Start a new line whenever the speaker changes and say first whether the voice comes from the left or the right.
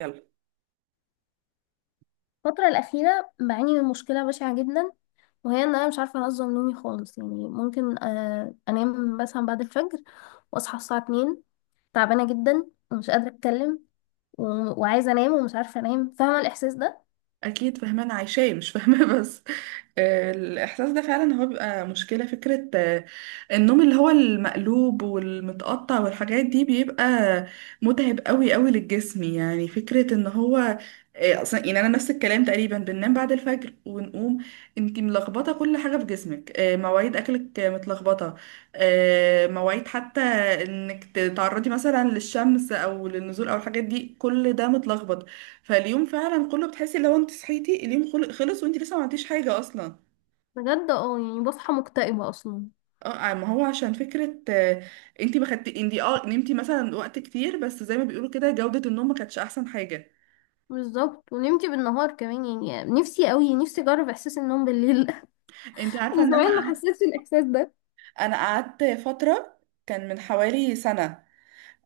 right: يلا.
left: الفترة الأخيرة بعاني من مشكلة بشعة جدا، وهي إن أنا مش عارفة أنظم نومي خالص. يعني ممكن أنام مثلا بعد الفجر وأصحى الساعة 2، تعبانة جدا ومش قادرة أتكلم وعايزة أنام ومش عارفة أنام. فاهمة الإحساس ده؟
right: اكيد، فهمان عايشاه مش فاهمه بس، الاحساس ده فعلا هو بيبقى مشكله فكره، النوم اللي هو المقلوب والمتقطع والحاجات دي بيبقى متعب قوي قوي للجسم، يعني فكره ان هو اصلا، يعني انا نفس الكلام تقريبا بننام بعد الفجر ونقوم. انتي ملخبطه كل حاجه في جسمك، مواعيد اكلك متلخبطه، مواعيد حتى انك تتعرضي مثلا للشمس او للنزول او الحاجات دي، كل ده متلخبط. فاليوم فعلا كله بتحسي لو انت صحيتي اليوم خلص وانت لسه ما عملتيش حاجه اصلا.
left: بجد. اه يعني بصحى مكتئبة اصلا.
right: اه، ما هو عشان فكره، انت ما خدتي، انت اه نمتي مثلا وقت كتير بس زي ما بيقولوا كده جوده النوم ما كانتش احسن حاجه.
left: بالظبط، ونمتي بالنهار كمان، يعني نفسي قوي، نفسي اجرب احساس النوم بالليل
right: انت عارفه
left: من
right: ان انا
left: زمان ما
right: قعدت،
left: حسيتش الاحساس ده.
right: انا قعدت فتره، كان من حوالي سنه.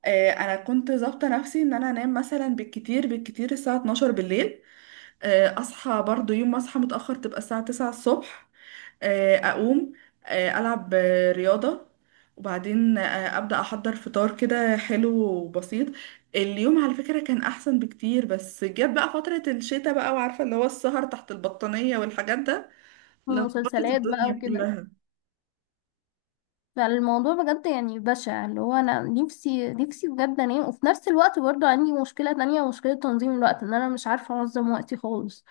right: انا كنت ظابطه نفسي ان انا انام مثلا بالكتير بالكتير الساعه 12 بالليل. اصحى برضو يوم ما اصحى متأخر تبقى الساعة 9 الصبح، اقوم، العب رياضة، وبعدين ابدأ احضر فطار كده حلو وبسيط. اليوم على فكرة كان احسن بكتير، بس جت بقى فترة الشتاء بقى، وعارفة اللي هو السهر تحت البطانية والحاجات ده. لخبطت
left: ومسلسلات بقى
right: الدنيا
left: وكده.
right: كلها.
left: فالموضوع بجد يعني بشع، اللي هو انا نفسي نفسي بجد انام، وفي نفس الوقت برضو عندي مشكلة تانية، مشكلة تنظيم الوقت، ان انا مش عارفة انظم وقتي خالص،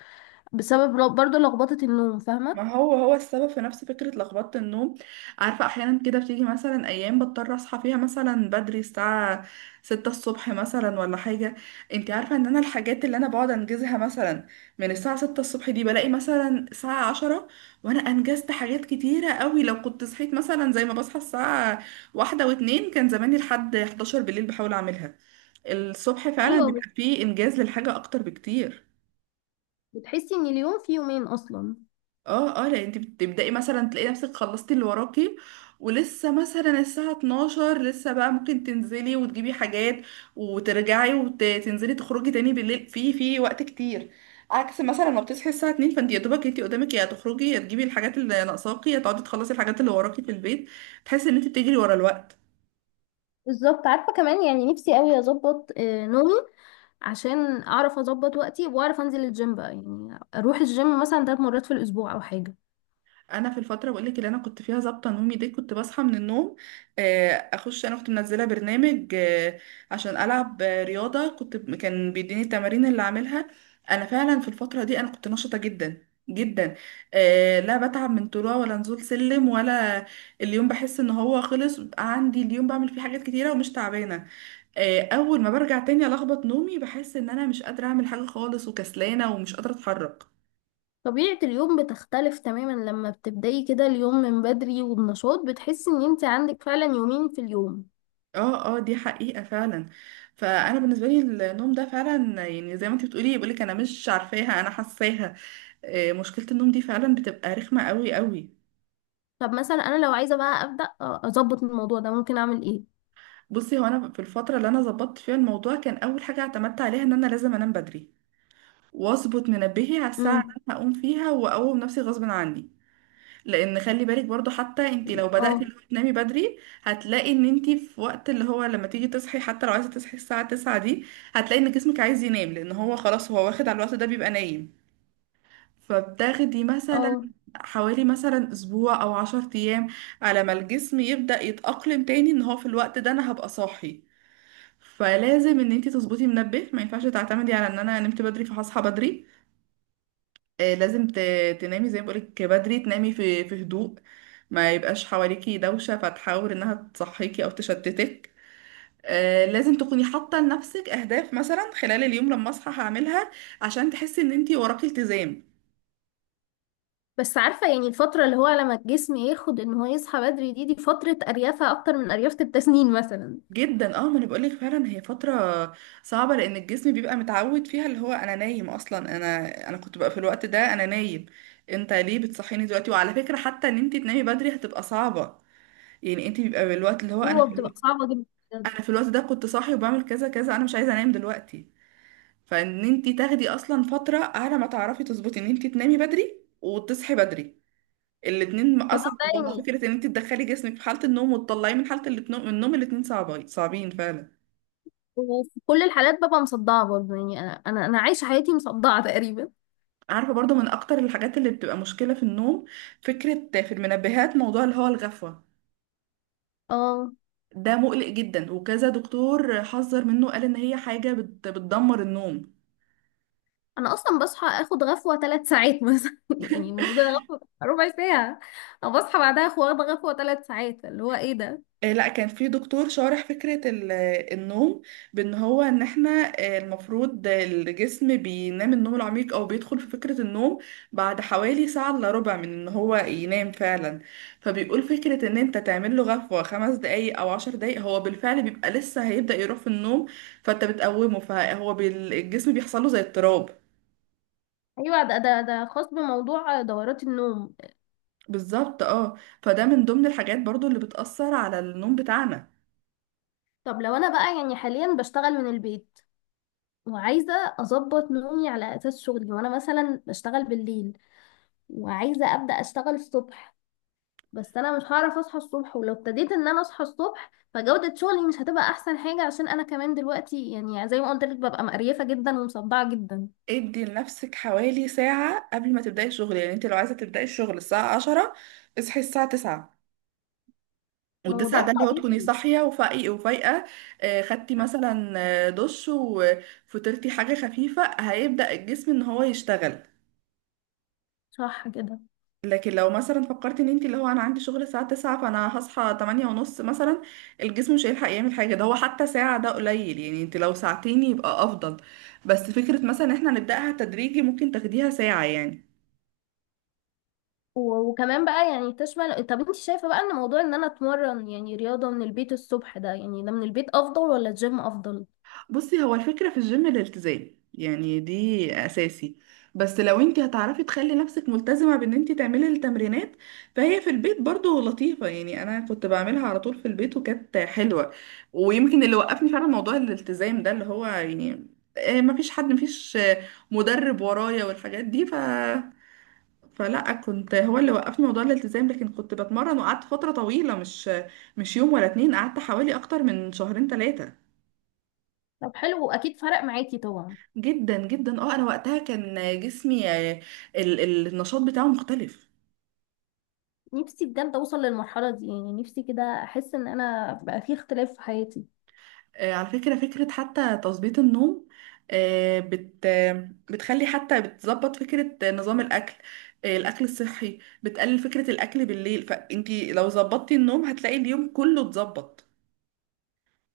left: بسبب برضو لخبطة النوم.
right: ما
left: فاهمة؟
right: هو هو السبب في نفس فكرة لخبطة النوم. عارفة، أحيانا كده بتيجي مثلا أيام بضطر أصحى فيها مثلا بدري الساعة 6 الصبح مثلا ولا حاجة. انتي عارفة إن أنا الحاجات اللي أنا بقعد أنجزها مثلا من الساعة 6 الصبح دي بلاقي مثلا الساعة 10 وأنا أنجزت حاجات كتيرة قوي. لو كنت صحيت مثلا زي ما بصحى الساعة واحدة واتنين كان زماني لحد 11 بالليل بحاول أعملها. الصبح فعلا اه
left: ايوه.
right: بيبقى فيه إنجاز للحاجة أكتر بكتير.
left: بتحسي ان اليوم فيه يومين اصلا.
right: اه، اه، لا، انت بتبدأي مثلا تلاقي نفسك خلصتي اللي وراكي، ولسه مثلا الساعة 12 لسه بقى ممكن تنزلي وتجيبي حاجات وترجعي وتنزلي تخرجي تاني بالليل، في وقت كتير. عكس مثلا ما بتصحي الساعة 2 فانت يا دوبك، انت قدامك يا تخرجي، يا تجيبي الحاجات اللي ناقصاكي، يا تقعدي تخلصي الحاجات اللي وراكي في البيت. تحسي ان انت بتجري ورا الوقت.
left: بالظبط. عارفة كمان، يعني نفسي قوي اظبط نومي، عشان اعرف اظبط وقتي واعرف انزل الجيم بقى. يعني اروح الجيم مثلا 3 مرات في الاسبوع او حاجة.
right: انا في الفتره بقول لك اللي انا كنت فيها ظابطه نومي دي كنت بصحى من النوم، اخش، انا كنت منزله برنامج عشان العب رياضه، كنت كان بيديني التمارين اللي اعملها. انا فعلا في الفتره دي انا كنت نشطه جدا جدا. آه لا، بتعب من طلوع ولا نزول سلم ولا اليوم. بحس ان هو خلص بقى. عندي اليوم بعمل فيه حاجات كتيره ومش تعبانه. اول ما برجع تاني الخبط نومي بحس ان انا مش قادره اعمل حاجه خالص، وكسلانه ومش قادره اتحرك.
left: طبيعة اليوم بتختلف تماما لما بتبدأي كده اليوم من بدري وبنشاط، بتحسي ان انت عندك فعلا يومين في اليوم.
right: اه اه دي حقيقة فعلا. فانا بالنسبة لي النوم ده فعلا، يعني زي ما انت بتقولي بقولك انا مش عارفاها انا حاساها. مشكلة النوم دي فعلا بتبقى رخمة قوي قوي.
left: طب مثلا انا لو عايزة بقى أبدأ اظبط الموضوع ده، ممكن اعمل ايه؟
right: بصي، هو انا في الفترة اللي انا ظبطت فيها الموضوع كان اول حاجة اعتمدت عليها ان انا لازم انام بدري واظبط منبهي على الساعة اللي
left: امم.
right: انا هقوم فيها، واقوم نفسي غصب عني. لان خلي بالك برضو، حتى انت لو بدأتي
left: اه.
right: اللي هو تنامي بدري، هتلاقي ان انت في وقت اللي هو لما تيجي تصحي، حتى لو عايزه تصحي الساعه 9 دي، هتلاقي ان جسمك عايز ينام لان هو خلاص هو واخد على الوقت ده بيبقى نايم. فبتاخدي مثلا
left: اه.
right: حوالي مثلا اسبوع او 10 ايام على ما الجسم يبدأ يتأقلم تاني ان هو في الوقت ده انا هبقى صاحي. فلازم ان انت تظبطي منبه، ما ينفعش تعتمدي على ان انا نمت بدري فهصحى بدري. آه، لازم ت- تنامي زي ما بقولك بدري، تنامي في هدوء، ما يبقاش حواليكي دوشة فتحاول انها تصحيكي او تشتتك. لازم تكوني حاطة لنفسك اهداف مثلا خلال اليوم لما اصحى هعملها عشان تحسي ان انتي وراكي التزام.
left: بس عارفة، يعني الفترة اللي هو لما الجسم ياخد ان هو يصحى بدري دي، دي فترة اريافة اكتر من اريافة التسنين مثلا.
right: جدا، اه، ما انا بقولك فعلا هي فترة صعبة لان الجسم بيبقى متعود فيها اللي هو انا نايم اصلا، انا كنت بقى في الوقت ده انا نايم، انت ليه بتصحيني دلوقتي؟ وعلى فكرة، حتى ان انتي تنامي بدري هتبقى صعبة. يعني انت بيبقى بالوقت اللي هو انا
left: ايوه،
right: في
left: بتبقى
right: اليوم،
left: صعبة جدا.
right: انا في الوقت ده كنت صاحي وبعمل كذا كذا، انا مش عايزه انام دلوقتي. فان انتي تاخدي اصلا فتره على ما تعرفي تظبطي ان انتي تنامي بدري وتصحي بدري، الاتنين
left: كمان
right: اصعب
left: بقى
right: من بعض.
left: يعني،
right: فكره ان انتي تدخلي جسمك في حاله النوم وتطلعيه من حاله النوم، الاتنين صعبين صعبين فعلا.
left: وفي كل الحالات ببقى مصدعة برضه. يعني انا انا أنا عايشة حياتي مصدعة تقريبا.
right: عارفه برضو من اكتر الحاجات اللي بتبقى مشكله في النوم فكره في المنبهات، موضوع اللي هو الغفوه.
left: اه.
right: ده مقلق جدا، وكذا دكتور حذر منه، قال ان هي حاجه بتدمر النوم.
left: انا اصلا بصحى اخد غفوه 3 ساعات مثلا يعني المفروض غفوه 1/4 ساعه. انا بصحى بعدها اخد، واخده غفوه 3 ساعات، اللي هو ايه ده؟
right: لا، كان في دكتور شارح فكرة النوم، بان هو ان احنا المفروض الجسم بينام النوم العميق او بيدخل في فكرة النوم بعد حوالي ساعة الا ربع من ان هو ينام فعلا. فبيقول فكرة ان انت تعمل له غفوة 5 دقايق او 10 دقايق، هو بالفعل بيبقى لسه هيبدأ يروح في النوم، فانت بتقومه، فهو الجسم بيحصل له زي اضطراب.
left: ايوه، ده خاص بموضوع دورات النوم.
right: بالظبط، اه. فده من ضمن الحاجات برضو اللي بتأثر على النوم بتاعنا.
left: طب لو انا بقى يعني حاليا بشتغل من البيت، وعايزه اظبط نومي على اساس شغلي، وانا مثلا بشتغل بالليل، وعايزه ابدا اشتغل الصبح، بس انا مش هعرف اصحى الصبح. ولو ابتديت ان انا اصحى الصبح، فجوده شغلي مش هتبقى احسن حاجه، عشان انا كمان دلوقتي يعني زي ما قلت لك ببقى مقريفه جدا ومصدعه جدا.
right: ادي لنفسك حوالي ساعة قبل ما تبدأي الشغل، يعني انت لو عايزة تبدأي الشغل الساعة 10، اصحي الساعة 9.
left: ما هو ده
right: والتسعة ده اللي هو تكوني
left: الطبيعي.
right: صاحية وفايقة وفايقة. خدتي مثلا دش وفطرتي حاجة خفيفة هيبدأ الجسم ان هو يشتغل.
left: صح كده.
right: لكن لو مثلا فكرتي ان انت اللي هو انا عندي شغل الساعة 9 فانا هصحى 8 ونص مثلا، الجسم مش هيلحق يعمل حاجة. ده هو حتى ساعة ده قليل، يعني انت لو ساعتين يبقى افضل. بس فكرة مثلا ان احنا نبدأها تدريجي ممكن تاخديها ساعة يعني.
left: وكمان بقى يعني تشمل. طب انت شايفة بقى ان موضوع ان انا اتمرن يعني رياضة من البيت الصبح ده، يعني ده من البيت افضل ولا الجيم افضل؟
right: بصي، هو الفكرة في الجيم الالتزام، يعني دي أساسي. بس لو انت هتعرفي تخلي نفسك ملتزمة بان انت تعملي التمرينات، فهي في البيت برضو لطيفة، يعني انا كنت بعملها على طول في البيت وكانت حلوة. ويمكن اللي وقفني فعلا موضوع الالتزام ده اللي هو، يعني مفيش حد، مفيش آه، مدرب ورايا والحاجات دي. فلا، كنت هو اللي وقفني موضوع الالتزام، لكن كنت بتمرن وقعدت فترة طويلة، مش يوم ولا اتنين، قعدت حوالي اكتر من شهرين 3.
left: طب حلو، واكيد فرق معاكي طبعا.
right: جدا جدا اه، انا وقتها كان جسمي، النشاط بتاعه مختلف.
left: نفسي بجد اوصل للمرحلة دي، يعني نفسي كده احس ان انا بقى في اختلاف في حياتي.
right: على فكرة، فكرة حتى تظبيط النوم آه، بت آه، بتخلي حتى بتظبط فكرة نظام الأكل. الأكل الصحي بتقلل فكرة الأكل بالليل، فانتي لو ظبطتي النوم هتلاقي اليوم كله اتظبط.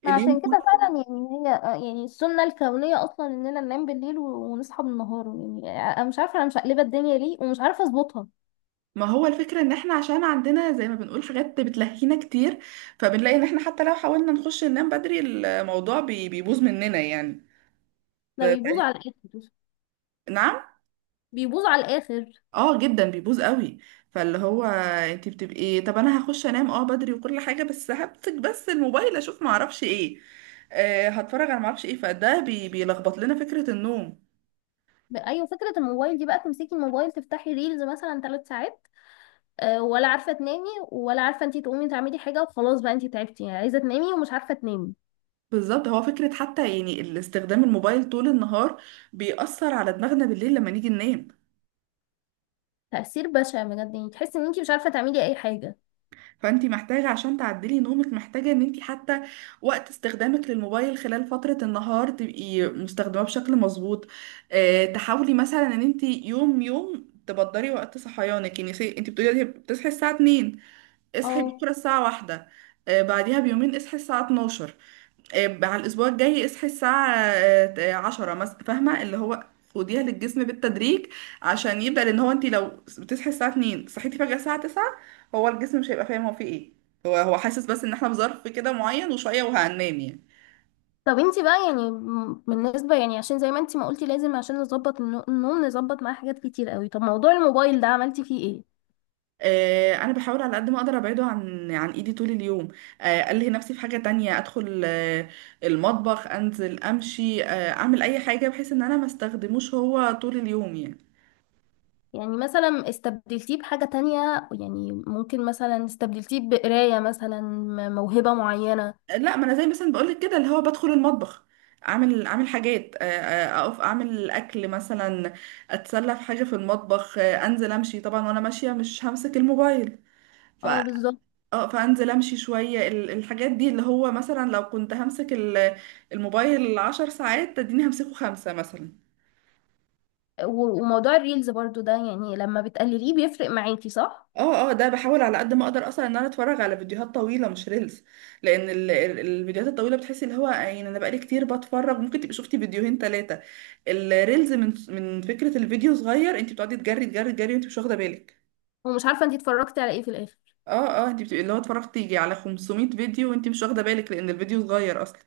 left: ما
right: اليوم
left: عشان كده
right: كله.
left: فعلا، يعني هي يعني السنة الكونية اصلا اننا ننام بالليل ونصحى بالنهار. يعني انا مش عارفة انا مش مقلبة الدنيا ليه ومش عارفة اظبطها.
right: ما هو الفكرة ان احنا عشان عندنا زي ما بنقول حاجات بتلهينا كتير، فبنلاقي ان احنا حتى لو حاولنا نخش ننام بدري، الموضوع بيبوظ مننا يعني. ف...
left: ده
right: ف-
left: بيبوظ على الاخر.
right: نعم.
left: بيبوظ على الاخر.
right: اه جدا بيبوظ قوي. فاللي هو انت بتبقي، طب انا هخش انام اه بدري وكل حاجه، بس همسك بس الموبايل اشوف ما اعرفش ايه. آه، هتفرج على ما اعرفش ايه، فده بيلخبط لنا فكره النوم.
left: ايوه، فكره الموبايل دي بقى، تمسكي الموبايل تفتحي ريلز مثلا 3 ساعات، ولا عارفه تنامي، ولا عارفه انت تقومي تعملي حاجه، وخلاص بقى انت تعبتي، يعني عايزه تنامي ومش عارفه تنامي.
right: بالظبط، هو فكره حتى يعني الاستخدام الموبايل طول النهار بيأثر على دماغنا بالليل لما نيجي ننام.
left: تاثير بشع بجد، يعني تحسي ان انت مش عارفه تعملي اي حاجه.
right: فانت محتاجة عشان تعدلي نومك، محتاجة ان انت حتى وقت استخدامك للموبايل خلال فترة النهار تبقي مستخدماه بشكل مظبوط. اه، تحاولي مثلا ان انت يوم يوم تبدري وقت صحيانك، يعني سي انت بتقولي دلوقتي بتصحي الساعة 2، اصحي
left: اه.
right: بكرة الساعة 1، اه، بعديها بيومين اصحي الساعة 12، على الأسبوع الجاي اصحي الساعة عشرة مثلا. فاهمة؟ اللي هو خديها للجسم بالتدريج عشان يبدأ. لأن هو انت لو بتصحي الساعة 2 صحيتي فجأة الساعة 9، هو الجسم مش هيبقى فاهم هو فيه ايه. هو هو حاسس بس ان احنا في ظرف كده معين وشوية وهننام يعني.
left: طب انت بقى يعني بالنسبه، يعني عشان زي ما انت ما قلتي لازم عشان نظبط النوم نظبط معاه حاجات كتير قوي. طب موضوع الموبايل ده عملتي فيه ايه؟
right: انا بحاول على قد ما اقدر ابعده عن ايدي طول اليوم. الهي نفسي في حاجه تانية، ادخل المطبخ، انزل امشي، اعمل اي حاجه بحيث ان انا ما استخدموش هو طول اليوم يعني.
left: يعني مثلا استبدلتيه بحاجه تانية؟ يعني ممكن مثلا استبدلتيه بقرايه مثلا، موهبه معينه.
right: لا، ما انا زي مثلا بقولك كده اللي هو بدخل المطبخ، اعمل حاجات، اقف اعمل اكل مثلا، اتسلى في حاجه في المطبخ، انزل امشي طبعا، وانا ماشيه مش همسك الموبايل. ف
left: اه، بالظبط.
right: اه، فانزل امشي شويه. الحاجات دي اللي هو مثلا لو كنت همسك الموبايل 10 ساعات تديني همسكه خمسه مثلا.
left: وموضوع الريلز برضو ده، يعني لما بتقلليه بيفرق معاكي، صح؟
right: اه اه ده بحاول على قد ما اقدر اصلا ان انا اتفرج على فيديوهات طويله مش ريلز، لان الفيديوهات الطويله بتحسي اللي هو يعني انا بقالي كتير بتفرج ممكن تبقي شفتي فيديوهين 3. الريلز من فكره الفيديو صغير، انت بتقعدي تجري تجري تجري وانت مش واخده بالك.
left: ومش عارفه انتي اتفرجتي على ايه في الاخر.
right: اه، اه، انت بتبقي اللي هو اتفرجتي يجي على 500 فيديو وانت مش واخده بالك لان الفيديو صغير اصلا.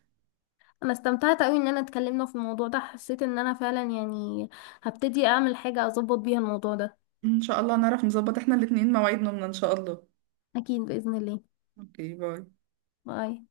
left: انا استمتعت قوي ان انا اتكلمنا في الموضوع ده، حسيت ان انا فعلا يعني هبتدي اعمل حاجه اظبط بيها الموضوع ده.
right: ان شاء الله نعرف نظبط احنا الاتنين مواعيد نومنا ان شاء الله.
left: اكيد باذن الله.
right: اوكي، باي.
left: باي.